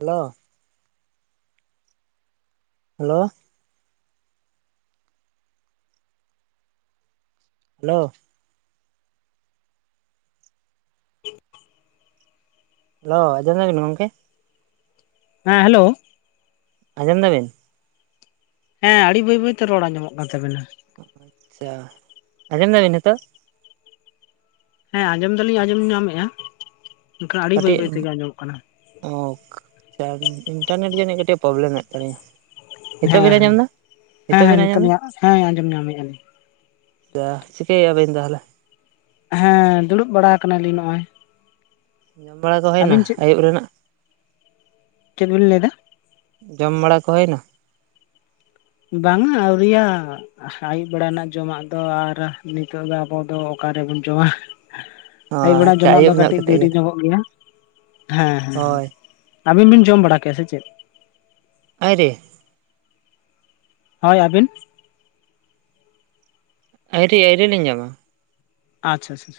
Hello. Hello. Hello. [inaudible] Hello, ᱟᱸᱡᱚᱢ ᱧᱟᱢᱮᱫᱟ ᱵᱮᱱ ᱜᱚᱝᱠᱮ? ᱦᱮᱸ, ᱦᱮᱞᱳ ᱾ ᱟᱸᱡᱚᱢ ᱫᱟᱵᱮᱱ? ᱦᱮᱸ, ᱟᱹᱲᱤ ᱵᱟᱹᱭ ᱵᱟᱹᱭᱛᱮ ᱨᱚᱲ ᱟᱸᱡᱚᱢᱚᱜ ᱠᱟᱱ ᱛᱟᱵᱤᱱᱟ ᱾ ᱟᱪᱪᱷᱟ ᱾ ᱟᱸᱡᱚᱢ ᱫᱟᱵᱤᱱ ᱱᱤᱛᱚᱜ? ᱦᱮᱸ, ᱟᱸᱡᱚᱢ ᱫᱟᱹᱞᱤᱧ, ᱟᱸᱡᱚᱢ ᱧᱟᱢᱮᱜᱼᱟ, ᱢᱮᱱᱠᱷᱟᱱ ᱟᱹᱰᱤ ᱵᱟᱹᱭ ᱠᱟᱹᱴᱤᱡ ᱵᱟᱹᱭ ᱛᱮᱜᱮ ᱟᱸᱡᱚᱢᱚᱜ ᱠᱟᱱᱟ ᱾ ᱚ [unintelligible] ᱤᱱᱴᱟᱨᱱᱮᱴ ᱨᱮᱭᱟᱜ ᱡᱟᱹᱱᱤᱡ ᱠᱟᱹᱴᱤᱡ ᱯᱨᱚᱵᱽᱞᱮᱢ ᱢᱮᱜ ᱛᱟᱞᱤᱧᱟ ᱾ ᱦᱮᱸ ᱦᱮᱸ, ᱦᱮᱸ ᱦᱮᱸ ᱵᱤᱱ ᱟᱸᱡᱚᱢ ᱱᱤᱛᱚᱜ ᱞᱤᱧ ᱦᱮᱸ ᱟᱸᱡᱚᱢ ᱧᱟᱢᱮᱫᱼᱟ ᱞᱤᱧ ᱾ ᱟᱪᱪᱷᱟ, ᱪᱤᱠᱟᱹᱭᱮᱜᱼᱟ ᱟᱵᱮᱱ ᱛᱟᱦᱚᱞᱮ? ᱦᱮᱸ, ᱫᱩᱲᱩᱵ ᱵᱟᱲᱟ ᱟᱠᱟᱱᱟᱞᱤᱧ ᱱᱚᱜᱼᱚᱭ ᱾ ᱧᱟᱢ ᱵᱟᱲᱟ ᱫᱚ ᱦᱩᱭᱮᱱᱟ ᱟᱹᱭᱩᱵ ᱨᱮᱱᱟᱜ? ᱪᱮᱫ ᱵᱤᱱ ᱞᱟᱹᱭᱮᱫᱟ? ᱡᱚᱢ ᱵᱟᱲᱟ ᱠᱚ ᱦᱩᱭᱮᱱᱟ? ᱵᱟᱝᱟ ᱟᱹᱣᱨᱤᱭᱚᱜᱼᱟ ᱾ ᱟᱹᱭᱩᱵ ᱵᱮᱲᱟ ᱨᱮᱱᱟᱜ ᱡᱚᱢᱟᱜ ᱫᱚ ᱟᱨ ᱱᱤᱛᱚᱜ ᱫᱚ ᱟᱵᱚ ᱫᱚ ᱚᱠᱟ ᱨᱮᱵᱚᱱ ᱡᱚᱢᱟ ᱚ ᱾ ᱟᱹᱭᱩᱵ ᱵᱮᱲᱟ ᱟᱪᱪᱷᱟ ᱡᱚᱢᱟᱜ ᱫᱚ ᱟᱹᱭᱩᱵ ᱧᱚᱜ ᱠᱟᱹᱴᱤᱡ ᱠᱟᱛᱮᱫ ᱫᱮᱨᱤ ᱜᱮ ᱧᱚᱜᱚᱜ ᱜᱮᱭᱟ ᱾ ᱦᱮᱸ ᱦᱮᱸ ᱦᱮᱸ ᱦᱳᱭ ᱟᱹᱵᱤᱱ ᱵᱤᱱ ᱡᱚᱢ ᱵᱟᱲᱟ ᱠᱮᱜᱼᱟ ᱥᱮ ᱪᱮᱫ? [unintelligible] ᱦᱳᱭ ᱟᱹᱵᱤᱱ? ᱟᱹᱭᱨᱤ ᱟᱹᱭᱨᱤ ᱞᱤᱧ ᱡᱚᱢᱟ ᱾ ᱟᱪᱪᱷᱟ [unintelligible]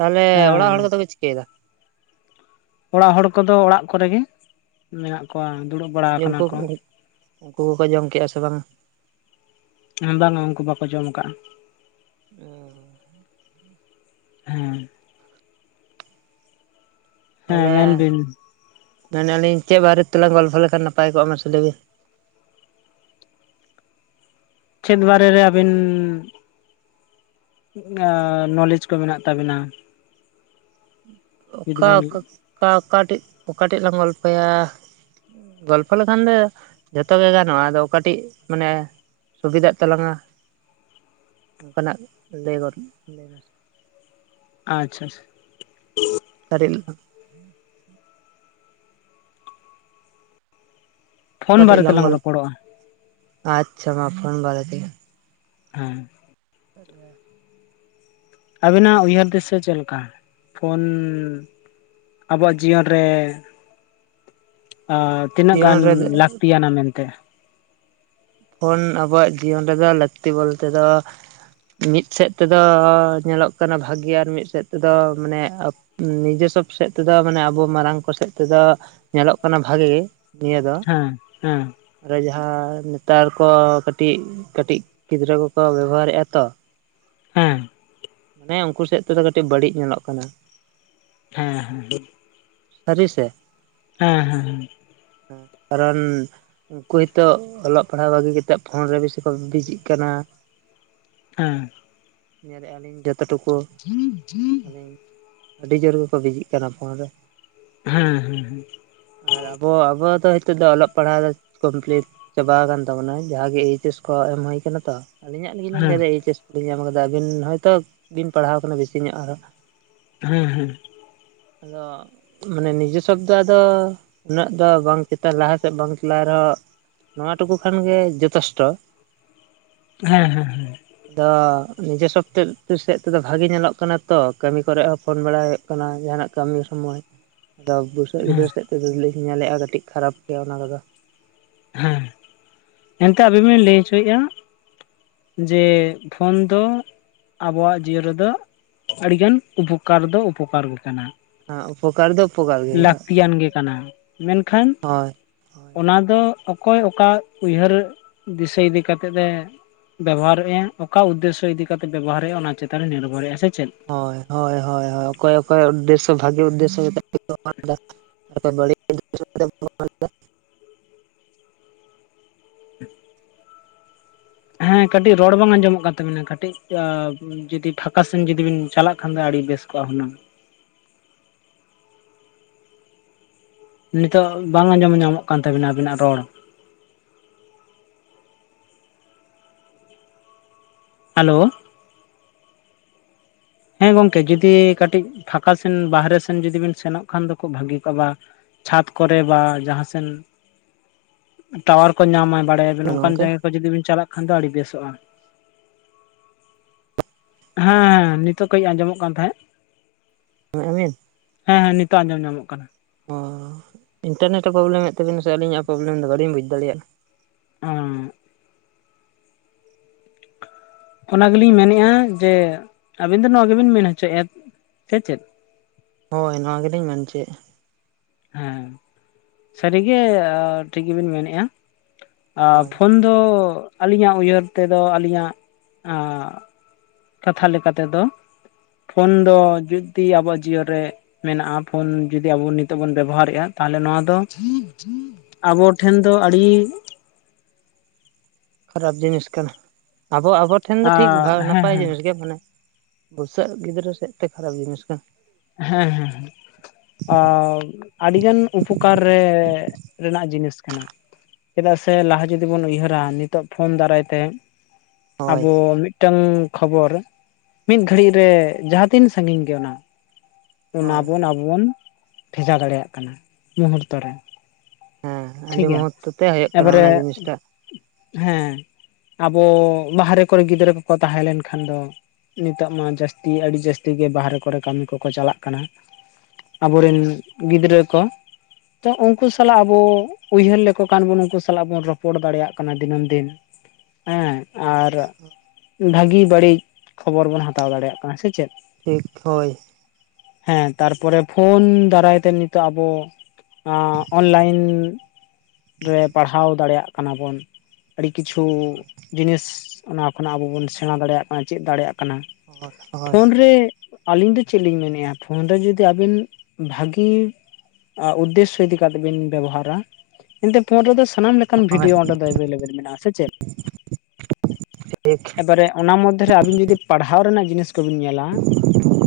ᱛᱟᱦᱚᱞᱮ ᱦᱮᱸ ᱚᱲᱟᱜ ᱦᱚᱲ ᱠᱚᱫᱚ ᱠᱚ ᱪᱤᱠᱟᱹᱭᱮᱫᱟ? ᱚᱲᱟᱜ ᱦᱚᱲ ᱠᱚᱫᱚ ᱚᱲᱟᱜ ᱠᱚᱨᱮ ᱜᱮ ᱾ ᱢᱮᱱᱟᱜ ᱠᱚᱣᱟ ᱫᱩᱲᱩᱵ ᱵᱟᱲᱟ ᱟᱠᱟᱱᱟ ᱩᱱᱠᱩ ᱠᱚ ᱾ ᱩᱱᱠᱩ ᱠᱚᱠᱚ ᱡᱚᱢ ᱠᱮᱜᱼᱟ ᱥᱮ ᱵᱟᱝᱟ ᱮᱸ ᱵᱟᱝᱟ ᱩᱱᱠᱩ ᱵᱟᱠᱚ ᱡᱚᱢ ᱟᱠᱟᱜᱼᱟ ᱾ [unintelligible] ᱦᱮᱸ ᱾ ᱦᱮᱸ ᱛᱟᱦᱚᱞᱮ, ᱢᱮᱱ ᱵᱤᱱ ᱢᱮᱱᱮᱜᱼᱟ ᱞᱤᱧ ᱪᱮᱫ ᱵᱟᱨᱮ ᱛᱮᱞᱟᱝ ᱜᱚᱞᱯᱷᱚ ᱞᱮᱠᱷᱟᱱ ᱱᱟᱯᱟᱭ ᱠᱚᱜᱼᱟ ᱢᱟᱥᱮ ᱞᱟᱹᱭ ᱵᱤᱱ? ᱪᱮᱫ ᱵᱟᱨᱮ ᱨᱮ ᱟᱹᱵᱤᱱ ᱟᱻ ᱱᱚᱞᱮᱡ ᱠᱚ ᱢᱮᱱᱟᱜ ᱛᱟᱵᱤᱱᱟ ᱾ ᱚᱠᱟ ᱵᱤᱱ ᱚᱠᱟ ᱚᱠᱟᱴᱤᱡ ᱚᱠᱟᱴᱮᱱ ᱞᱟᱝ ᱜᱚᱞᱯᱷᱚᱭᱟ ᱾ ᱜᱚᱞᱯᱷᱚ ᱞᱮᱠᱷᱟᱱ ᱫᱚ ᱡᱷᱚᱛᱚ ᱜᱮ ᱜᱟᱱᱚᱜᱼᱟ ᱟᱫᱚ ᱚᱠᱟᱴᱤᱡ ᱢᱟᱱᱮ ᱥᱩᱵᱤᱫᱷᱟᱜ ᱛᱟᱞᱟᱝᱟ ᱚᱱᱠᱟᱱᱟᱜ ᱞᱟᱹᱭ ᱜᱚᱫ ᱢᱮ ᱾ ᱟᱪᱪᱷᱟ ᱟᱪᱪᱷᱟ ᱫᱟᱨᱮ ᱨᱮᱱᱟᱜ ᱾ [unintelligible] ᱯᱷᱳᱱ ᱚᱠᱟᱴᱤᱡ ᱵᱟᱨᱮ ᱞᱟᱝ ᱛᱮᱞᱟᱝ ᱜᱚᱞ ᱨᱚᱯᱚᱲᱚᱜᱼᱟ ᱟᱪᱪᱷᱟ ᱢᱟ ᱯᱷᱳᱱ ᱵᱟᱨᱮ ᱛᱮ ᱾ ᱦᱮᱸ [unintelligible] ᱟᱨ [unintelligible] ᱟᱵᱤᱱᱟᱜ ᱩᱭᱦᱟᱹᱨ ᱫᱤᱥᱟᱹ ᱪᱮᱫ ᱞᱮᱠᱟ ᱯᱷᱳᱱ ᱟᱵᱚᱣᱟᱜ ᱡᱤᱭᱚᱱ ᱨᱮ ᱟᱨ ᱛᱤᱱᱟᱹᱜ ᱜᱟᱱ ᱡᱤᱭᱚᱱ ᱨᱮ ᱞᱟᱹᱠᱛᱤᱭᱟᱱᱟ ᱢᱮᱱᱛᱮ ᱯᱷᱳᱱ ᱟᱵᱚᱣᱟᱜ ᱡᱤᱭᱚᱱ ᱨᱮᱫᱚ ᱞᱟᱹᱠᱛᱤ ᱵᱚᱞᱛᱮ ᱫᱚ ᱢᱤᱫ ᱥᱮᱫ ᱛᱮᱫᱚ ᱧᱮᱞᱚᱜ ᱠᱟᱱᱟ ᱵᱷᱟᱜᱮ ᱟᱨ ᱢᱤᱫ ᱥᱮᱫ ᱛᱮᱫᱚ ᱢᱟᱱᱮ ᱟᱠ ᱱᱤᱡᱮᱥᱚᱵ ᱥᱮᱫ ᱛᱮᱫᱚ ᱢᱟᱱᱮ ᱟᱵᱚ ᱢᱟᱨᱟᱝ ᱠᱚ ᱥᱮᱫ ᱛᱮᱫᱚ ᱧᱮᱞᱚᱜ ᱠᱟᱱᱟ ᱵᱷᱟᱜᱮ ᱱᱤᱭᱟᱹ ᱫᱚ ᱦᱮᱸ ᱦᱮᱸ ᱟᱫᱚ ᱡᱟᱸᱦᱟᱭ ᱛᱟᱨᱯᱚᱨ ᱠᱟᱹᱴᱤᱡ ᱠᱟᱹᱴᱤᱡ ᱜᱤᱫᱽᱨᱟᱹ ᱠᱚᱠᱚ ᱵᱮᱵᱚᱦᱟᱨᱮᱫᱟ ᱛᱚ ᱦᱮᱸ ᱦᱮᱸ ᱩᱱᱠᱩ ᱥᱮᱫ ᱛᱮᱫᱚ ᱠᱟᱹᱴᱤᱡ ᱵᱟᱹᱲᱤᱡ ᱧᱮᱞᱚᱜ ᱠᱟᱱᱟ ᱦᱮᱸ ᱦᱮᱸ ᱥᱟᱹᱨᱤ ᱥᱮ ᱦᱮᱸ ᱦᱮᱸ ᱦᱮᱸ ᱠᱟᱨᱚᱱ ᱩᱱᱠᱩ ᱜᱮᱛᱚ ᱚᱞᱚᱜ ᱯᱟᱲᱦᱟᱣ ᱵᱟᱹᱜᱤ ᱠᱟᱛᱮᱫ ᱯᱷᱳᱱ ᱨᱮ ᱵᱮᱥᱤ ᱠᱚ ᱵᱤᱡᱤᱜ ᱠᱟᱱᱟ ᱾ ᱦᱮᱸ ᱧᱮᱞᱮᱜᱼᱟ ᱞᱤᱧ ᱡᱚᱛᱚ ᱴᱩᱠᱩ ᱟᱹᱞᱤᱧ ᱟᱹᱰᱤ ᱡᱳᱨ ᱜᱮᱠᱚ ᱵᱤᱡᱤᱜ ᱠᱟᱱᱟ ᱯᱷᱳᱱ ᱨᱮ ᱦᱮᱸ ᱦᱮᱸ ᱦᱮᱸ ᱟᱨ ᱟᱹᱵᱚ ᱟᱹᱵᱚ ᱫᱚ ᱦᱤᱛᱚᱜ ᱫᱚ ᱚᱞᱚᱜ ᱯᱟᱲᱦᱟᱣ ᱠᱚᱢᱯᱞᱤᱴ ᱪᱟᱵᱟ ᱟᱠᱟᱱ ᱛᱟᱵᱚᱱᱟ ᱡᱟᱸᱦᱟ ᱜᱮ ᱮᱭᱤᱪ ᱮᱥ ᱠᱚ ᱮᱢ ᱦᱩᱭ ᱟᱠᱟᱱᱟ ᱛᱚ ᱟᱹᱞᱤᱧᱟᱜ ᱜᱮᱞᱤᱧ ᱦᱮᱸ ᱞᱟᱹᱭᱫᱟ ᱮᱭᱤᱪ ᱮᱥ ᱠᱚᱫᱚᱧ ᱮᱢ ᱠᱟᱫᱟ ᱟᱹᱵᱤᱱ ᱦᱚᱭᱛᱳ ᱵᱤᱱ ᱯᱟᱲᱦᱟᱣ ᱠᱟᱱᱟ ᱵᱮᱥᱤ ᱧᱚᱜ ᱟᱨᱦᱚᱸ ᱦᱮᱸ ᱦᱮᱸ ᱟᱹᱫᱚ ᱢᱟᱱᱮ ᱱᱤᱡᱮ ᱥᱚᱵᱫᱚ ᱟᱫᱚ ᱩᱱᱟᱹᱜ ᱫᱚ ᱵᱟᱝ ᱪᱮᱛᱟᱱ ᱞᱟᱦᱟ ᱥᱮᱫ ᱵᱟᱝ ᱪᱟᱞᱟᱜ ᱨᱮᱦᱚᱸ ᱱᱚᱣᱟ ᱴᱩᱠᱩ ᱠᱷᱟᱱᱜᱮ ᱡᱚᱛᱮᱥᱴᱚ ᱦᱮᱸ ᱦᱮᱸ ᱦᱮᱸ ᱟᱫᱚ ᱱᱤᱡᱮ ᱥᱚᱵᱛᱮ ᱥᱮᱫ ᱛᱮᱫᱚ ᱵᱷᱟᱜᱮ ᱧᱮᱞᱚᱜ ᱠᱟᱱᱟ ᱛᱚ ᱠᱟᱹᱢᱤ ᱠᱚᱨᱮ ᱦᱚᱸ ᱯᱷᱳᱱ ᱵᱟᱲᱟᱭ ᱠᱟᱱᱟ ᱡᱟᱸᱦᱟᱱᱟᱜ ᱠᱟᱹᱢᱤ ᱥᱩᱢᱟᱭ ᱟᱫᱚ ᱵᱩᱥᱟᱹᱜ ᱦᱮᱸ ᱜᱤᱫᱽᱨᱟᱹ ᱥᱮᱫ ᱛᱮᱫᱚᱞᱤᱧ ᱧᱮᱞ ᱮᱫᱟ ᱠᱟᱹᱴᱤᱡ ᱠᱷᱟᱨᱟᱯ ᱜᱮᱭᱟ ᱚᱱᱟ ᱠᱚᱫᱚ ᱦᱮᱸ ᱮᱱᱠᱷᱟᱱ ᱟᱵᱤᱱ ᱵᱤᱱ ᱞᱟᱹᱭ ᱦᱚᱪᱚᱭᱮᱫᱼᱟ ᱾ ᱡᱮ ᱯᱷᱳᱱ ᱫᱚ ᱟᱵᱚᱣᱟᱜ ᱡᱤᱭᱚᱱ ᱨᱮᱫᱚ ᱟᱹᱰᱤᱜᱟᱱ ᱩᱯᱚᱠᱟᱨ ᱫᱚ ᱩᱯᱚᱠᱟᱨ ᱜᱮ ᱠᱟᱱᱟ ᱾ ᱦᱮᱸ ᱩᱯᱚᱠᱟᱨ ᱫᱚ ᱩᱯᱚᱠᱟᱨ ᱜᱮ ᱠᱟᱛᱷᱟ ᱞᱟᱹᱠᱛᱤᱭᱟᱱ ᱜᱮ ᱠᱟᱱᱟ ᱢᱮᱱᱠᱷᱟᱱ ᱦᱳᱭ ᱦᱳᱭ ᱚᱱᱟ ᱫᱚ ᱚᱠᱚᱭ ᱚᱠᱟ ᱩᱭᱦᱟᱹᱨ ᱫᱤᱥᱟᱹ ᱤᱫᱤ ᱠᱟᱛᱮᱫ ᱮ ᱵᱮᱵᱚᱦᱟᱨᱮᱫᱼᱟ ᱚᱠᱟ ᱩᱫᱫᱮᱥᱚ ᱤᱫᱤ ᱠᱟᱛᱮᱫ ᱵᱮᱵᱚᱦᱟᱨᱮᱫᱼᱟ ᱚᱱᱟ ᱪᱮᱛᱟᱱ ᱨᱮ ᱱᱤᱨᱵᱷᱚᱨᱮᱜᱼᱟ ᱥᱮ ᱪᱮᱫ ᱦᱳᱭ ᱦᱳᱭ ᱦᱳᱭ ᱦᱳᱭ ᱚᱠᱚᱭ ᱚᱠᱚᱭ ᱩᱫᱫᱮᱥᱚ ᱵᱷᱟᱜᱮ ᱩᱫᱫᱮᱥᱚ ᱠᱟᱛᱮᱫ ᱠᱚ ᱵᱮᱣᱦᱟᱨ ᱮᱫᱟ᱾ [unintelligible] ᱮᱫ [inaudible] ᱦᱮᱸ ᱠᱟᱹᱴᱤᱡ ᱨᱚᱲ ᱵᱟᱝ ᱟᱸᱡᱚᱢᱚᱜ ᱠᱟᱱ ᱛᱟᱹᱵᱤᱱᱟ ᱠᱟᱹᱴᱤᱡ ᱡᱩᱫᱤ ᱯᱷᱟᱸᱠᱟᱥᱮᱱ ᱡᱩᱫᱤᱵᱤᱱ ᱪᱟᱞᱟᱜ ᱠᱷᱟᱱ ᱫᱚ ᱟᱹᱰᱤ ᱵᱮᱥ ᱠᱚᱜᱼᱟ ᱦᱩᱱᱟᱹᱝ ᱱᱤᱛᱚᱜ ᱵᱟᱝ ᱟᱸᱡᱚᱢ ᱧᱟᱢᱚᱜ ᱠᱟᱱ ᱛᱟᱵᱤᱱᱟ ᱟᱵᱤᱱᱟᱜ ᱨᱚᱲ ᱦᱮᱞᱳ ᱦᱮᱸ ᱜᱚᱝᱠᱮ ᱡᱩᱫᱤ ᱠᱟᱹᱴᱤᱡ ᱯᱷᱟᱸᱠᱟ ᱥᱮᱱ ᱵᱟᱦᱨᱮ ᱥᱮᱱ ᱡᱚᱫᱤ ᱵᱤᱱ ᱥᱮᱱᱚᱜ ᱠᱷᱟᱱ ᱫᱚ ᱠᱷᱩᱯ ᱵᱷᱟᱜᱤ ᱠᱚᱜᱼᱟ ᱪᱷᱟᱸᱫᱽ ᱠᱚᱨᱮ ᱵᱟ ᱡᱟᱸᱦᱟ ᱥᱮᱱ ᱴᱟᱣᱟᱨ ᱠᱚ ᱧᱟᱢᱟ ᱵᱟᱲᱮ ᱟᱵᱤᱱ ᱱᱚᱝᱠᱟᱱ ᱜᱚᱢᱠᱮ ᱡᱟᱭᱜᱟ ᱡᱩᱫᱤ ᱵᱤᱱ ᱪᱟᱞᱟᱜ ᱠᱷᱟᱱ ᱫᱚ ᱟᱹᱰᱤ ᱵᱮᱥᱚᱜᱼᱟ ᱦᱮᱸ ᱦᱮᱸ ᱱᱤᱛᱚᱜ ᱠᱟᱹᱡ ᱟᱸᱡᱚᱢᱚᱜ ᱠᱟᱱ ᱛᱟᱦᱮᱸᱫ ᱦ ᱤᱧᱟᱢ ᱦᱮᱸ ᱦᱮᱸ ᱱᱤᱛᱚᱜ ᱟᱸᱡᱚᱢ ᱧᱟᱢᱚᱜ ᱠᱟᱱᱟ᱾ [unintelligible] ᱤᱱᱴᱟᱨᱱᱮᱴ ᱮ ᱯᱚᱵᱞᱮᱢᱮᱫ ᱛᱟᱵᱤᱱᱟ ᱥᱮ ᱟᱹᱞᱤᱧᱟᱜ ᱮ ᱯᱚᱵᱞᱮᱢ ᱫᱟ, ᱵᱟᱹᱞᱤᱧ ᱵᱩᱡ ᱫᱟᱲᱮᱭᱟᱜ [unintelligible] ᱚᱱᱟ ᱜᱮᱞᱤᱧ ᱢᱮᱱᱮᱜ-ᱟ ᱡᱮ ᱟᱵᱤᱱ ᱫᱚ ᱱᱚᱣᱟ ᱜᱮᱵᱤᱱ ᱢᱮᱱ ᱦᱚᱪᱚᱭᱮᱫᱼᱟ ᱥᱮ ᱪᱮᱫ? ᱦᱳᱭ ᱱᱚᱣᱟ ᱜᱮᱞᱤᱧ ᱢᱮᱱ᱾ [unintelligible] ᱦᱮᱸ, ᱥᱟᱹᱨᱤᱜᱮ ᱴᱷᱤᱠ ᱜᱮᱵᱤᱱ ᱢᱮᱱᱮᱫᱼᱟ ᱟ ᱦᱳᱭ ᱯᱷᱳᱱ ᱫᱚ ᱟᱹᱞᱤᱧᱟᱜ ᱩᱭᱦᱟᱹᱨ ᱛᱮᱫᱚ ᱟᱹᱞᱤᱧᱟᱜ ᱟ ᱠᱟᱛᱷᱟ ᱞᱮᱠᱟ ᱛᱮᱫᱚ ᱯᱷᱳᱱ ᱫᱚ ᱡᱩᱫᱤ ᱟᱵᱚᱣᱟᱜ ᱡᱤᱭᱚ ᱨᱮ ᱢᱮᱱᱟᱜᱼᱟ ᱯᱷᱳᱱ ᱡᱩᱫᱤ ᱟᱵᱚ ᱱᱤᱛᱚᱜ ᱵᱚᱱ ᱵᱮᱵᱚᱦᱟᱨᱮᱜᱼᱟ ᱛᱟᱦᱞᱮ ᱱᱚᱣᱟ ᱫᱚ ᱟᱵᱚᱴᱷᱮᱱ ᱫᱚ ᱟᱹᱰᱤ ᱠᱷᱟᱨᱟᱯ ᱡᱤᱱᱤᱥ ᱠᱟᱱᱟ, ᱟᱵᱚ ᱟᱵᱚ ᱴᱷᱮᱱ ᱫᱚ ᱴᱷᱤᱠ ᱦᱮᱸ ᱱᱟᱯᱟᱭ ᱦᱮᱸ ᱡᱤᱱᱤᱥ ᱜᱮ ᱢᱟᱱᱮ ᱵᱩᱥᱟᱹᱜ ᱜᱤᱫᱽᱨᱟᱹ ᱥᱮᱫ ᱛᱮ ᱠᱷᱟᱨᱟᱯ ᱡᱤᱱᱤᱥ ᱠᱟᱱᱟ ᱦᱮᱸ ᱦᱮᱸ ᱟ ᱟᱹᱰᱤ ᱜᱟᱱ ᱩᱯᱚᱠᱟᱨ ᱨᱮ ᱨᱮᱱᱟᱜ ᱡᱤᱱᱤᱥ ᱠᱟᱱᱟ ᱪᱮᱫᱟᱜ ᱥᱮ ᱞᱟᱦᱟ ᱡᱩᱫᱤ ᱵᱚᱱ ᱩᱭᱦᱟᱹᱨᱟ ᱱᱤᱛᱚᱜ ᱯᱷᱳᱱ ᱫᱟᱨᱟᱭ ᱛᱮ ᱦᱳᱭ ᱟᱵᱚ ᱢᱤᱫᱴᱟᱝ ᱠᱷᱚᱵᱚᱨ ᱢᱤᱫ ᱜᱷᱟᱹᱲᱤᱡ ᱨᱮ ᱡᱟᱦᱟᱸ ᱛᱤᱱ ᱥᱟᱺᱜᱤᱧ ᱜᱮ ᱚᱱᱟ ᱚᱱᱟ ᱦᱳᱭ ᱵᱚᱱ ᱟᱵᱚᱱ ᱵᱷᱮᱡᱟ ᱫᱟᱲᱮᱭᱟᱜ ᱠᱟᱱᱟ ᱢᱩᱦᱩᱨᱛᱚ ᱨᱮ᱾ ᱦᱮᱸ ᱴᱷᱤᱠ ᱟᱹᱰᱤ ᱜᱮᱭᱟ, ᱢᱚᱦᱚᱛᱛᱚ ᱛᱮ ᱦᱩᱭᱩᱜ ᱠᱟᱱᱟ ᱮᱵᱟᱨᱮ ᱚᱱᱟ ᱡᱤᱱᱤᱥᱴᱟᱜ ᱦᱮᱸ ᱟᱵᱚ ᱵᱟᱦᱨᱮ ᱠᱚᱨᱮ ᱜᱤᱫᱽᱨᱟᱹ ᱠᱚᱠᱚ ᱛᱟᱦᱮᱸ ᱞᱮᱱᱠᱷᱟᱱ ᱫᱚ ᱱᱤᱛᱟᱜ ᱢᱟ ᱡᱟᱹᱥᱛᱤ ᱟᱹᱰᱤ ᱡᱟᱹᱥᱛᱤ ᱜᱮ ᱵᱟᱦᱨᱮ ᱠᱚᱨᱮ ᱠᱟᱹᱢᱤ ᱠᱚᱠᱚ ᱪᱟᱞᱟᱜ ᱠᱟᱱᱟ᱾ ᱟᱵᱚᱨᱮᱱ ᱜᱤᱫᱽᱨᱟᱹ ᱠᱚ ᱛᱚ ᱩᱱᱠᱩ ᱥᱟᱞᱟᱜ ᱟᱵᱚ ᱩᱭᱦᱟᱹᱨ ᱞᱮᱠᱚ ᱠᱟᱱ ᱵᱚᱱ ᱩᱱᱠᱩ ᱥᱟᱞᱟᱜ ᱵᱚᱱ ᱨᱚᱯᱚᱲ ᱫᱟᱲᱮᱭᱟᱜ ᱠᱟᱱᱟ ᱫᱤᱱᱟᱹᱢ ᱫᱤᱱ, ᱦᱮᱸ ᱟᱨ ᱵᱷᱟᱹᱜᱤ ᱵᱟᱹᱲᱤᱡ ᱠᱷᱚᱵᱚᱨ ᱵᱩᱱ ᱦᱟᱛᱟᱣ ᱫᱟᱲᱮᱭᱟᱜ ᱠᱟᱱᱟ, ᱥᱮ ᱪᱮᱫ? ᱴᱷᱤᱠ ᱦᱳᱭ᱾ ᱦᱮᱸ ᱛᱟᱨᱯᱚᱨᱮ ᱯᱷᱳᱱ ᱫᱟᱨᱟᱭ ᱛᱮ ᱱᱤᱛᱚᱜ ᱟᱵᱚ ᱟᱸ ᱚᱱᱞᱟᱭᱤᱱ ᱨᱮ ᱯᱟᱲᱦᱟᱣ ᱫᱟᱲᱮᱭᱟᱜ ᱠᱟᱱᱟ ᱵᱚᱱ ᱟᱹᱰᱤ ᱠᱤᱪᱷᱩ ᱡᱤᱱᱤᱥ ᱚᱱᱟ ᱠᱷᱚᱱᱟᱜ ᱟᱵᱚ ᱵᱚᱱ ᱥᱮᱬᱟ ᱫᱟᱲᱮᱭᱟᱜ ᱠᱟᱱᱟ ᱪᱮᱫ ᱫᱟᱲᱮᱭᱟᱜ ᱠᱟᱱᱟ, ᱦᱳᱭ ᱦᱳᱭ ᱯᱷᱳᱱ ᱨᱮ ᱟᱞᱤᱧ ᱫᱚ ᱪᱮᱫ ᱞᱤᱧ ᱢᱮᱱᱮᱜᱼᱟ ᱯᱷᱳᱱ ᱨᱮ ᱡᱩᱫᱤ ᱟᱵᱤᱱ ᱵᱷᱟᱜᱤ ᱩᱫᱽᱫᱮᱥᱥᱚ ᱤᱫᱤ ᱠᱟᱛᱮᱫ ᱵᱤᱱ ᱵᱮᱵᱚᱦᱟᱨᱟ ᱮᱱᱛᱮ ᱯᱳᱱ ᱨᱮᱫᱚ ᱥᱟᱱᱟᱢ [unintelligible] ᱦᱳᱭ ᱵᱷᱤᱰᱭᱳ ᱚᱸᱰᱮ ᱫᱚ ᱮᱵᱮᱞᱮᱵᱮᱞ ᱢᱮᱱᱟᱜᱼᱟ ᱥᱮ ᱪᱮᱫ, ᱴᱷᱤᱠ ᱮᱵᱟᱨᱮ ᱚᱱᱟ ᱢᱚᱫᱽᱫᱷᱮ ᱨᱮ ᱟᱵᱤᱱ ᱡᱩᱫᱤ ᱯᱟᱲᱦᱟᱣ ᱨᱮᱱᱟᱜ ᱡᱤᱱᱤᱥ [unintelligible] ᱧᱮᱞᱟ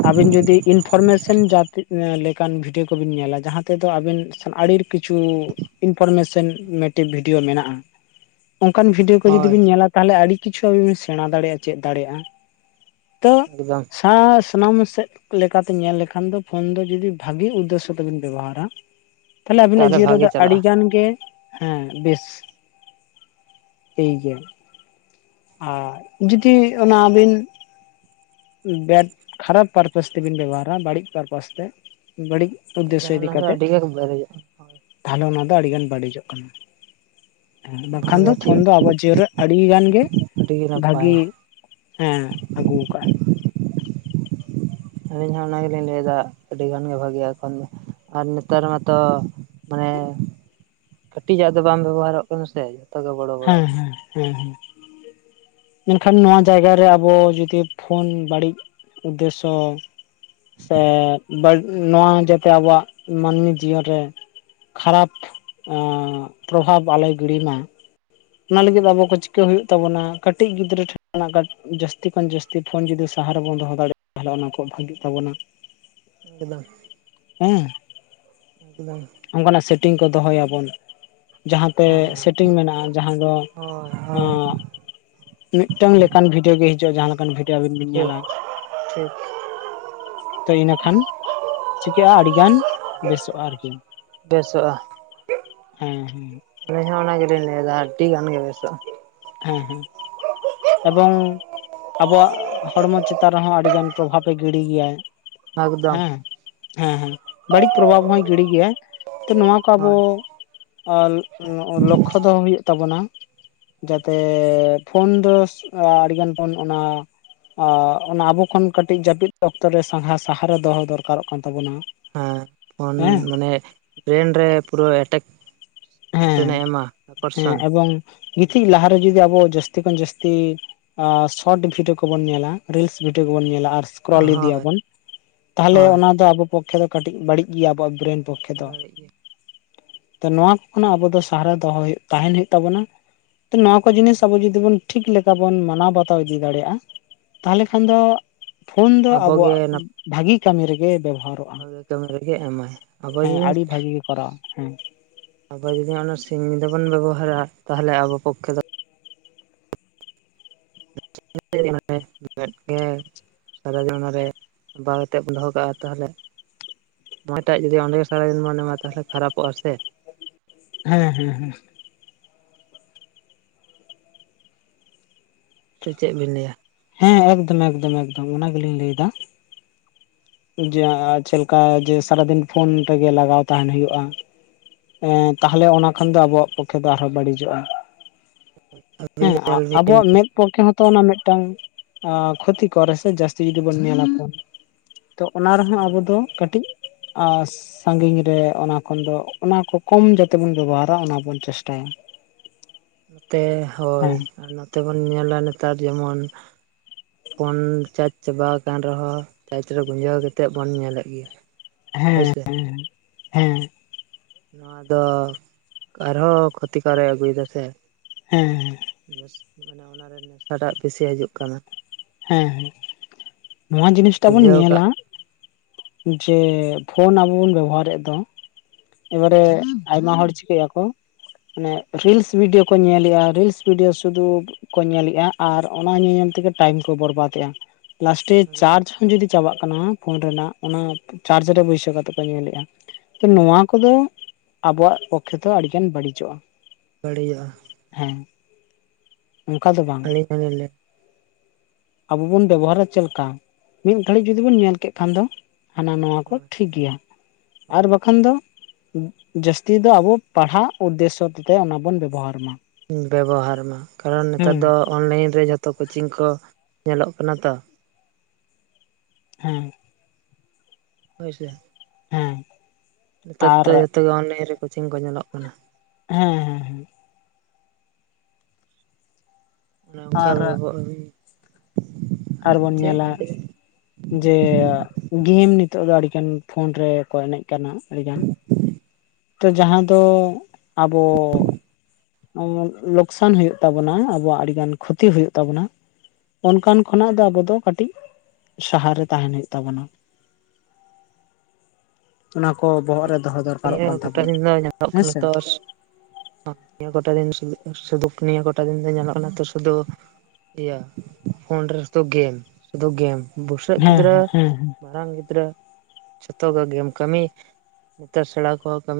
ᱟᱵᱤᱱ ᱡᱩᱫᱤ ᱤᱱᱯᱷᱚᱨᱢᱮᱥᱚᱱ [unintelligible] [unintelligible] ᱵᱷᱤᱰᱭᱳ ᱠᱚᱵᱤᱱ ᱧᱮᱞᱟ ᱡᱟᱦᱟᱸ ᱛᱮᱫᱚ ᱟᱵᱤᱱ ᱟᱲᱤᱨ ᱠᱤᱪᱷᱩ ᱤᱱᱯᱷᱚᱨᱢᱮᱥᱚᱱ ᱢᱤᱴᱤᱵ ᱵᱷᱤᱰᱭᱳ ᱢᱮᱱᱟᱜᱼᱟ, ᱚᱱᱠᱟᱱ ᱵᱷᱤᱰᱭᱳ ᱠᱚ ᱡᱩᱫᱤ ᱦᱳᱭ ᱵᱤᱱ ᱧᱮᱞᱟ ᱛᱟᱦᱞᱮ ᱟᱹᱰᱤ ᱠᱤᱪᱷᱩ ᱟᱵᱤᱱ ᱵᱤ ᱥᱮᱬᱟ ᱫᱟᱲᱮᱭᱟᱜᱼᱟ ᱪᱮᱫ ᱫᱟᱲᱮᱭᱟᱜᱼᱟ, ᱛᱚ ᱮᱠᱫᱚᱢ [unintelligible] ᱥᱟᱱᱟᱢ ᱥᱮᱫ ᱞᱮᱠᱟᱛᱮ ᱧᱮᱞ ᱞᱮᱠᱷᱟᱱ ᱫᱚ ᱯᱷᱳᱱ ᱫᱚ ᱡᱚᱫᱤ ᱵᱷᱟᱜᱤ ᱩᱫᱽᱫᱮᱥᱥᱚ ᱛᱮᱵᱤᱱ ᱵᱮᱵᱚᱦᱟᱨᱟ ᱛᱟᱦᱞᱮ ᱟᱵᱤᱱᱟᱜ ᱛᱟᱦᱚᱞᱮ ᱡᱤᱭᱚᱱ ᱵᱷᱟᱜᱮ ᱨᱮᱫᱚ ᱪᱟᱞᱟᱜᱼᱟ [unintelligible] ᱦᱮᱸ ᱵᱮᱥ [unintelligible] ᱜᱮᱭᱟ᱾ ᱟᱨ ᱡᱩᱫᱤ ᱚᱱᱟ ᱟᱹᱵᱤᱱ ᱵᱮᱰ ᱠᱷᱟᱨᱟᱯ ᱯᱟᱨᱯᱟᱥ ᱛᱮᱵᱤᱱ ᱵᱮᱵᱚᱦᱟᱨᱟ ᱵᱟᱹᱲᱤᱡ ᱯᱟᱨᱯᱟᱥ ᱛᱮ ᱵᱟᱹᱲᱤᱡ ᱩᱫᱽᱫᱮᱥᱥᱚ ᱚᱱᱟ ᱫᱚ ᱟᱹᱰᱤᱜᱮ [unintelligible] ᱛᱟᱦᱞᱮ ᱚᱱᱟ ᱫᱚ ᱟᱹᱰᱤᱜᱟᱱ ᱵᱟᱹᱲᱤᱡᱚᱜ ᱠᱟᱱᱟ᱾ ᱦᱮᱸ ᱚᱱᱟ ᱵᱟᱝᱠᱷᱟᱱ ᱫᱚ ᱯᱷᱳᱱ ᱴᱷᱤᱠ ᱫᱚ ᱟᱵᱚ ᱡᱤᱭᱚᱱ ᱨᱮ ᱟᱹᱰᱤ ᱜᱟᱱ ᱜᱮ ᱟᱹᱰᱤ ᱜᱮ ᱵᱷᱟᱜᱤ ᱱᱟᱯᱟᱭᱟ ᱦᱮᱸ ᱟᱹᱜᱩ ᱟᱠᱟᱜ-ᱟᱭ᱾ ᱟᱹᱞᱤᱧ ᱦᱚᱸ ᱚᱱᱟ ᱜᱮᱞᱤᱧ ᱞᱟᱹᱭ ᱮᱫᱟ ᱟᱹᱰᱤ ᱜᱟᱱ ᱜᱮ ᱵᱷᱟᱹᱜᱮ [unintelligible] ᱟᱨ ᱱᱮᱛᱟᱨ ᱢᱟᱛᱚ ᱢᱟᱱᱮ ᱠᱟᱹᱴᱤᱡ ᱟᱜ ᱫᱚ ᱵᱟᱝ ᱵᱮᱵᱚᱦᱟᱨᱚᱜ ᱠᱟᱱᱟ ᱥᱮ ᱜᱮ ᱵᱚᱲᱚ ᱵᱚᱲᱚ ᱦᱮᱸ ᱦᱮᱸ ᱦᱮᱸ ᱦᱮᱸ ᱢᱮᱱᱠᱷᱟᱱ ᱱᱚᱣᱟ ᱡᱟᱭᱜᱟ ᱨᱮ ᱟᱵᱚ ᱡᱩᱫᱤ ᱯᱷᱳᱱ ᱵᱟᱹᱲᱤᱡ ᱩᱫᱽᱫᱮᱥᱥᱚ ᱥᱮ [unintelligible] ᱱᱚᱣᱟ ᱡᱟᱛᱮ ᱟᱵᱚᱣᱟᱜ ᱢᱟᱹᱱᱢᱤ ᱡᱤᱭᱚᱱ ᱨᱮ ᱠᱷᱟᱨᱟᱯ ᱟᱜ ᱯᱨᱚᱵᱷᱟᱵ ᱟᱞᱚᱭ ᱜᱤᱲᱤ ᱢᱟ ᱚᱱᱟ ᱞᱟᱜᱤᱫ ᱟᱵᱚ ᱠᱚ ᱪᱤᱠᱟᱹ ᱦᱩᱭᱩᱜ ᱛᱟᱵᱚᱱᱟ ᱠᱟᱹᱴᱤᱪ ᱜᱤᱫᱽᱨᱟᱹ ᱴᱷᱮᱱ - ᱱᱟᱜ ᱡᱟᱹᱥᱛᱤ ᱠᱷᱚᱱ ᱡᱟᱹᱥᱛᱤ ᱯᱷᱳᱱ ᱡᱩᱫᱤ ᱥᱟᱦᱟ ᱨᱮᱵᱚᱱ ᱫᱚᱦᱚ ᱫᱟᱲᱮᱭᱟᱜᱼᱟ ᱛᱟᱦᱚᱞᱮ ᱚᱱᱟ ᱠᱷᱚ ᱵᱷᱟᱜᱤᱜ ᱛᱟᱵᱚᱱᱟ ᱮᱼᱫᱟ ᱳᱦ ' [inaudible] ᱟᱫ' ᱚᱱᱠᱟ ᱱᱟᱜ ᱥᱮᱴᱤᱝ ᱠᱚ ᱫᱚᱦᱚᱭᱟᱵᱚᱱ ᱡᱟᱦᱟᱸᱛᱮ ᱦᱮᱸ ᱦᱮᱸ ᱥᱮᱴᱤᱝ ᱢᱮᱱᱟᱜᱼᱟ ᱡᱟᱦᱟᱸ ᱫᱚ ᱦᱳᱭ ᱦᱳᱭ ᱚᱜ ᱢᱤᱫᱴᱟᱝ ᱞᱮᱠᱟᱱ ᱵᱷᱤᱰᱭᱳ ᱜᱮ ᱦᱤᱡᱩᱜᱼᱟ ᱡᱟᱦᱟᱸ ᱞᱮᱠᱟᱱ ᱵᱷᱤᱰ- ᱡᱮ ᱟᱹᱵᱤᱱ ᱵᱤᱱ ᱴᱷᱤᱠ ᱧᱮᱞᱟ ᱴᱷᱤᱠ ᱛᱚ ᱤᱱᱟᱹᱠᱷᱟᱱ ᱪᱤᱠᱟᱹᱜᱼᱟ ᱟᱰᱤᱜᱟᱱ ᱵᱮᱥᱚᱜᱼᱟ ᱟᱨᱠᱤ ᱵᱮᱥᱚᱜᱼᱟ ᱦᱮᱸ ᱟᱹᱞᱤᱧ ᱦᱚᱸ ᱚᱱᱟᱜᱮᱞᱤᱧ ᱞᱟᱹᱭ ᱫᱟ ᱟᱹᱰᱰᱤ ᱜᱟᱱ ᱜᱮ ᱵᱮᱥᱚᱜᱼᱟ ᱦᱮᱸ ᱦᱮᱸ ᱮᱵᱚᱝ ᱟᱵᱚᱣᱟᱜ ᱦᱚᱲᱢᱚ ᱪᱮᱛᱟᱱ ᱨᱮᱦᱚᱸ ᱟᱰᱤ ᱜᱟᱱ ᱯᱨᱚᱵᱷᱟᱵᱽ-ᱮ ᱜᱤᱰᱤ ᱜᱮᱭᱟᱭ ᱮᱠᱫᱚᱢ ᱦᱮᱸ ᱦᱮᱸ ᱦᱮᱸ ᱵᱟᱹᱲᱤᱡ ᱯᱨᱚᱵᱷᱟᱵᱽ ᱦᱚᱭ ᱜᱤᱲᱤ ᱜᱮᱭᱟᱭ ᱛᱚ ᱱᱚᱣᱟ ᱠᱚ ᱟᱵᱚ ᱦᱳᱭ ᱟᱜ ᱞᱚᱜ-ᱚᱜ ᱞᱚᱠᱠᱷᱚ ᱫᱚᱦᱚ ᱦᱩᱭᱩᱜ ᱛᱟᱵᱚᱱᱟ ᱡᱟᱛᱮ ᱯᱷᱳᱱ ᱫᱚ ᱟᱰᱤᱜᱟᱱ ᱯᱷᱳᱱ ᱚᱱᱟ ᱟᱜ ᱚᱱᱟ ᱟᱵᱚ ᱠᱷᱚᱱ ᱠᱟᱹᱴᱤᱡ ᱡᱟᱹᱯᱤᱫ ᱚᱠᱛᱚ ᱨᱮ ᱥᱟᱦᱟ ᱥᱟᱦᱟᱨᱮ ᱫᱚᱦᱚᱭ ᱫᱚᱨᱠᱟᱨᱚᱜ ᱠᱟᱱ ᱛᱟᱵᱚᱱᱟ ᱮᱦ ᱯᱷᱳᱱ ᱦᱮᱸ ᱢᱟᱱᱮ ᱵᱨᱮᱱ ᱨᱮ ᱯᱩᱨᱟᱹ ᱮᱴᱮᱠ - ᱦᱮᱸ ᱢᱮᱜᱴᱮᱱᱮ ᱮᱢᱟ ᱦᱮᱸ ᱟᱠᱚᱨᱥᱚᱱ ᱮᱵᱚᱝ ᱜᱤᱛᱤᱡ ᱞᱟᱦᱟ ᱨᱮ ᱡᱚᱫᱤ ᱟᱵᱚ ᱡᱟᱹᱥᱛᱤ ᱠᱷᱚᱱ ᱡᱟᱹᱥᱛᱤ ᱟᱜ ᱥᱚᱨᱴ ᱵᱷᱤᱰᱭᱳ ᱠᱚ ᱵᱚᱱ ᱧᱮᱞᱟ ᱨᱤᱞᱥ ᱵᱷᱤᱰᱭᱳ ᱠᱚ ᱵᱚᱱ ᱧᱮᱞᱟ ᱟᱨ ᱠᱨᱚᱞ ᱤᱫᱤᱭᱟ ᱦᱳᱭ ᱵᱚᱱ ᱛᱟᱦᱚᱞᱮ ᱦᱳᱭ ᱚᱱᱟ ᱫᱚ ᱟᱵᱚ ᱯᱚᱠᱠᱷᱮ ᱫᱚ ᱠᱟᱹᱴᱤᱡ ᱵᱟᱲᱤᱡ ᱜᱮᱭᱟ ᱟᱵᱚᱣᱟᱜ ᱵᱨᱮᱱ ᱯᱚᱠᱠᱷᱮ ᱫᱚ ᱵᱟᱹᱲᱤᱡ ᱜᱮ ᱛᱚ ᱱᱚᱣᱟ ᱠᱚ ᱠᱷᱚᱱᱟᱜ ᱟᱵᱚ ᱫᱚ ᱥᱟᱦᱟ ᱨᱮ ᱫᱚᱦᱚ ᱛᱟᱦᱮᱱ ᱦᱩᱭᱩᱜ ᱛᱟᱵᱚᱱᱟ ᱛᱚ ᱱᱚᱣᱟ ᱠᱚ ᱡᱤᱱᱤᱥ ᱟᱵᱚ ᱡᱚᱫᱤ ᱵᱚᱱ ᱴᱷᱤᱠ ᱞᱮᱠᱟ ᱵᱚᱱ ᱢᱟᱱᱟᱣ ᱵᱟᱛᱟᱣ ᱤᱫᱤ ᱫᱟᱲᱮᱭᱟᱜᱼᱟ ᱛᱟᱦᱚᱞᱮ ᱠᱷᱟᱱ ᱫᱚ ᱯᱷᱳᱱ ᱫᱚ ᱟᱵᱚᱜᱮ ᱟᱵᱚᱣᱟᱜ ᱵᱷᱟᱜᱤ ᱠᱟᱢᱤ ᱨᱮ ᱜᱮ ᱵᱮᱵᱚᱦᱟᱨᱚᱜ ᱵᱷᱟᱜᱮ ᱠᱟᱢᱤ ᱨᱮ ᱜᱮ ᱮᱢᱟᱭ ᱟᱵᱚ ᱡᱩᱫᱤ ᱠᱚᱨᱟ ᱦᱮᱸ ᱟᱵᱚ ᱡᱚᱫᱤ ᱚᱱᱟ ᱥᱤᱧ ᱧᱤᱫᱟᱹ ᱵᱚᱱ ᱵᱮᱵᱚᱦᱟᱨᱟ ᱛᱟᱦᱚᱞᱮ ᱟᱵᱚ ᱯᱚᱠᱠᱷᱮ ᱫᱚ 'ᱜ ᱜᱮ' [inaudible] ᱥᱟᱨᱟᱫᱤᱱ ᱚᱱᱟ ᱨᱮ ᱵᱟᱭ ᱠᱟᱛᱮᱫ ᱵᱚᱱ ᱫᱚ ᱦᱚ ᱠᱟᱜᱼᱟ ᱛᱟᱦᱚᱞᱮ 'ᱢᱚᱴᱟᱜ' [unintelligible] ᱡᱩᱫᱤ ᱚᱸᱰᱮ ᱜᱮ ᱥᱟᱨᱟᱫᱤᱱ ᱢᱚᱱᱮ ᱮᱢᱟ ᱛᱟᱦᱚᱞᱮ ᱠᱷᱟᱨᱟᱯᱚᱜᱼᱟ ᱥᱮ ᱦᱮᱸ ᱦᱮᱸ ᱦᱮᱸ ᱥᱮ ᱪᱮᱫ ᱵᱤᱱ ᱞᱟᱹᱭᱟ? ᱦᱮ ᱮᱠᱫᱚᱢ ᱮᱠᱫᱚᱢ ᱮᱠᱫᱚᱢ ᱚᱱᱟ ᱜᱮᱞᱤᱧ ᱞᱟᱹᱭ ᱫᱟ ᱡᱮ ᱦᱳᱭ ᱪᱮᱞᱮᱠᱟ ᱡᱮ ᱥᱟᱨᱟᱫᱤᱱ ᱯᱷᱳᱱ ᱨᱮᱜᱮ ᱞᱟᱜᱟᱣ ᱛᱟᱦᱮᱱ ᱦᱩᱭᱩᱜᱼᱟ ᱮᱻ ᱛᱟᱦᱚᱞᱮ ᱚᱱᱟ ᱠᱷᱟᱱ ᱫᱚ ᱟᱵᱚᱣᱟᱜ ᱯᱚᱠᱠᱷᱮ ᱫᱚ ᱟᱨᱦᱚᱸ ᱵᱟᱲᱤᱡᱚᱜᱼᱟ ᱦᱮ ᱟᱹᱵᱤᱱ ᱧᱮᱞ ᱵᱤᱱ ᱟᱵᱚᱣᱟᱜ ᱢᱮᱫ ᱯᱚᱠᱠᱷᱮ ᱦᱚᱜ ᱛᱚ ᱚᱱᱟ ᱢᱤᱫᱴᱟᱝ ᱠᱷᱚᱛᱤᱠᱚᱨ ᱥᱮ ᱡᱟᱹᱥᱛᱤ ᱡᱩᱫᱤ ᱵᱚᱱ ᱧᱮᱞᱟ ᱯᱷᱳᱱ ᱛᱚ ᱚᱱᱟ ᱨᱮᱦᱚ ᱦᱳᱭ ᱟᱵᱚ ᱫᱚ ᱠᱟᱴᱤᱡ ᱟᱼᱜ, ᱥᱟᱜᱤᱧ ᱨᱮ ᱚᱱᱟ ᱠᱷᱚᱱ ᱫᱚ ᱚᱱᱟ ᱠᱚ ᱠᱚᱢ ᱡᱟᱛᱮ ᱵᱚᱱ ᱵᱮᱵᱚᱦᱟᱨᱟ ᱚᱱᱟ ᱵᱚᱱ ᱪᱮᱥᱴᱟᱭᱟ᱾ ᱛᱮ ᱦᱳᱭ ᱦᱮᱸ ᱟᱨ ᱱᱚᱛᱮ ᱵᱚᱱ ᱧᱮᱞᱟ ᱱᱮᱛᱟᱨ ᱡᱮᱢᱚᱱ ᱯᱷᱳᱱ ᱪᱟᱡᱽ ᱪᱟᱵᱟᱣ ᱟᱠᱟᱱ ᱨᱮᱦᱚ ᱪᱟᱡᱽ ᱨᱮ ᱜᱩᱡᱟᱹᱣ ᱠᱟᱛᱮᱜ ᱵᱚᱱ ᱧᱮᱞᱮᱫ ᱜᱮᱭᱟ᱾ ᱦᱮᱼᱮ ᱦᱳᱭᱥᱮ ᱦᱮ ᱱᱚᱣᱟ ᱫᱚ ᱟᱨᱦᱚ ᱠᱷᱚᱛᱤᱠᱟᱨᱮ ᱟᱜᱩᱭ ᱫᱟ ᱥᱮ? ᱦᱮᱼᱮ ᱦᱮ ' [inaudible] ᱵᱮᱥ ᱢᱟᱱᱮ ᱚᱱᱟᱨᱮ' ᱱᱮᱥᱟᱴᱟᱜ ᱵᱮᱥᱤ ᱦᱤᱡᱩᱜ ᱠᱟᱱᱟ᱾ ᱦᱮ ᱱᱚᱣᱟ ᱡᱤᱱᱤᱥᱴᱟ ᱵᱚᱱ ᱜᱩᱸᱡᱟᱹᱣ ᱠᱟᱜ ᱧᱮᱞᱟ᱾ ᱡᱮ ᱯᱷᱳᱱ ᱟᱵᱚ ᱵᱚᱱ ᱵᱮᱵᱚᱦᱟᱨ ᱮᱫ ᱫᱚ, ᱮᱵᱟᱨᱮ ᱦᱳᱭ ᱟᱭᱢᱟ ᱦᱚᱲ ᱪᱤᱠᱟᱹ ᱭᱟᱠᱚ ᱢᱟᱱᱮ ᱨᱤᱞᱥ ᱵᱷᱤᱰᱭᱳ ᱠᱚ ᱧᱮᱞᱮᱫᱼᱟ ᱨᱤᱞᱥ ᱵᱷᱤᱰᱭᱳ ᱥᱩᱫᱷᱩ ᱠᱚ ᱧᱮᱞᱮᱜᱼᱟ ᱟᱨ ᱚᱱᱟ ᱧᱮᱧᱮᱞ ᱛᱮᱜᱮ ᱴᱟᱭᱤᱢ ᱠᱚ ᱵᱚᱨᱵᱟᱫᱮᱫᱼᱟ, ᱞᱟᱥᱴᱮ ᱮᱠᱫᱚᱢ ᱪᱟᱨᱡᱽ ᱡᱩᱫᱤ ᱪᱟᱵᱟᱜ ᱠᱟᱱᱟ ᱯᱷᱳᱱ ᱨᱮᱱᱟᱜ ᱚᱱᱟ ᱪᱟᱨᱡᱽ ᱨᱮ ᱵᱟᱹᱭᱥᱟᱹᱣ ᱠᱟᱛᱮ ᱠᱚ ᱧᱮᱞᱮᱜᱼᱟ᱾ ᱱᱚᱣᱟ ᱦᱳᱭ ᱠᱚᱫᱚ ᱟᱵᱚᱣᱟᱜ ᱯᱚᱠᱠᱷᱮ ᱛᱚ ᱟᱹᱰᱤᱜᱟᱱ ᱵᱟᱹᱲᱤᱡᱚᱜᱼᱟ᱾ ᱵᱟᱲᱤᱡᱚᱜᱼᱟ ᱦᱮ ᱚᱱᱠᱟ ᱫᱚ ᱵᱟᱝ, [unintelligible] ᱟᱵᱚ ᱵᱚᱱ ᱵᱮᱵᱚᱦᱟᱨᱟ ᱪᱮᱫ ᱞᱮᱠᱟ, ᱢᱤᱫ ᱜᱷᱟᱹᱲᱤᱡ ᱡᱚᱫᱤ ᱵᱚᱱ ᱧᱮᱞ ᱠᱮᱫ ᱠᱷᱟᱱ ᱫᱚ, ᱦᱟᱱᱟ ᱱᱚᱣᱟᱠᱩ ᱦᱳᱭ ᱴᱷᱤᱠ ᱜᱮᱭᱟ ᱟᱨ ᱦᱳᱭ ᱵᱟᱠᱷᱟᱱ ᱫᱚ, ᱡᱟᱹᱥᱛᱤ ᱫᱚ ᱟᱵᱚ ᱯᱟᱲᱦᱟᱜ ᱩᱫᱽᱫᱮᱥᱚ ᱚᱱᱟ ᱵᱚᱱ ᱵᱮᱵᱚᱦᱟᱨ ᱢᱟ᱾ ᱵᱮᱵᱚᱦᱟᱨ ᱢᱟ ᱠᱟᱨᱚᱱ ᱦᱮᱸ ᱱᱮᱛᱟᱨ ᱫᱚ ᱚᱱᱞᱟᱭᱤᱱ ᱨᱮ ᱡᱚᱛᱚ ᱠᱳᱪᱤᱝ ᱠᱚ ᱧᱮᱞᱚᱜ ᱠᱟᱱᱟ ᱛᱚ᱾ ᱦᱮ ᱦᱳᱭᱥᱮ? ᱦᱮ ᱱᱮᱛᱟᱨ ᱫᱚ ᱡᱷᱚᱛᱚ ᱜᱮ ᱚᱱᱞᱟᱭᱤᱱ ᱨᱮ ᱠᱳᱪᱤᱝ ᱠᱚ ᱧᱮᱞᱚᱜ ᱠᱟᱱᱟ᱾ ᱦᱮᱻ ᱱᱚᱝᱠᱟ ᱟᱨ ᱵᱮᱵᱚᱜ ᱜᱤ ᱟᱨᱵᱚᱱ ᱧᱮᱞᱟ ᱡᱮ ᱜᱤᱢ ᱱᱤᱛᱚᱜ ᱫᱚ ᱟᱹᱰᱤᱜᱟᱱ ᱯᱷᱳᱱ ᱨᱮᱠᱚ ᱮᱱᱮᱡ ᱠᱟᱱᱟ ᱟᱹᱰᱤᱜᱟᱱ ᱛᱚ ᱡᱟᱦᱟ ᱫᱚ ᱟᱵᱚ ᱚᱢᱚᱱ ᱞᱚᱠᱥᱟᱱ ᱦᱩᱭᱩᱜ ᱛᱟᱵᱩᱱᱟ ᱟᱵᱚᱣᱟᱜ ᱟᱹᱰᱤᱜᱟᱱ ᱠᱷᱩᱤ ᱦᱩᱭᱩᱜ ᱛᱟᱵᱚᱱᱟ᱾ ᱚᱱᱠᱟᱱ ᱠᱷᱚᱱᱟᱜ ᱫᱚ ᱟᱵᱚ ᱫᱚ ᱠᱟᱴᱤᱡ ᱥᱟᱦᱟᱨ ᱨᱮ ᱛᱟᱦᱮᱱ ᱦᱩᱭᱩᱜ ᱛᱟᱵᱚᱱᱟ᱾ ᱚᱱᱟ ᱠᱚ ᱵᱚᱦᱚᱜ ᱨᱮ ᱫᱚᱦᱚ ᱫᱚᱨᱠᱟᱨᱚᱜ ᱩᱭᱦᱟᱨ ᱠᱟᱱ ᱛᱟᱵᱚᱱᱟ ᱯᱟᱴᱟᱞᱤ ᱧᱮᱛᱚᱜ ᱜᱮ ᱦᱮᱸᱥᱮ ᱱᱤᱛᱚᱥ ᱱᱤᱭᱟ ᱠᱚᱴᱟ ᱫᱤᱱ ᱥᱩᱫᱩ ᱥᱩᱫᱩᱠᱠ ᱠᱚᱴᱟ ᱫᱤᱱ ᱫᱚ ᱧᱮᱞᱚᱜ ᱠᱟᱱᱟ ᱛᱚ ᱥᱩᱫᱩ, ᱤᱭᱟᱹ ᱯᱷᱳᱱ ᱨᱮ ᱥᱩᱫᱩ ᱜᱮᱢ ᱥᱩᱫᱩ ᱜᱮᱢ ᱵᱩᱥᱟᱹᱜ ᱦᱮᱸ ᱜᱤᱫᱽᱨᱟᱹ, ᱦᱮᱸ ᱦᱮᱸ ᱦᱮᱸ ᱢᱟᱨᱟᱝ ᱜᱤᱫᱽᱨᱟᱹ, ᱡᱷᱚᱛᱚ ᱜᱮ ᱜᱮᱢ, ᱠᱟᱹᱢᱤ ᱱᱚᱛᱮ ᱥᱮᱬᱟ ᱠᱚᱦᱚ ᱠᱟᱹᱢᱤ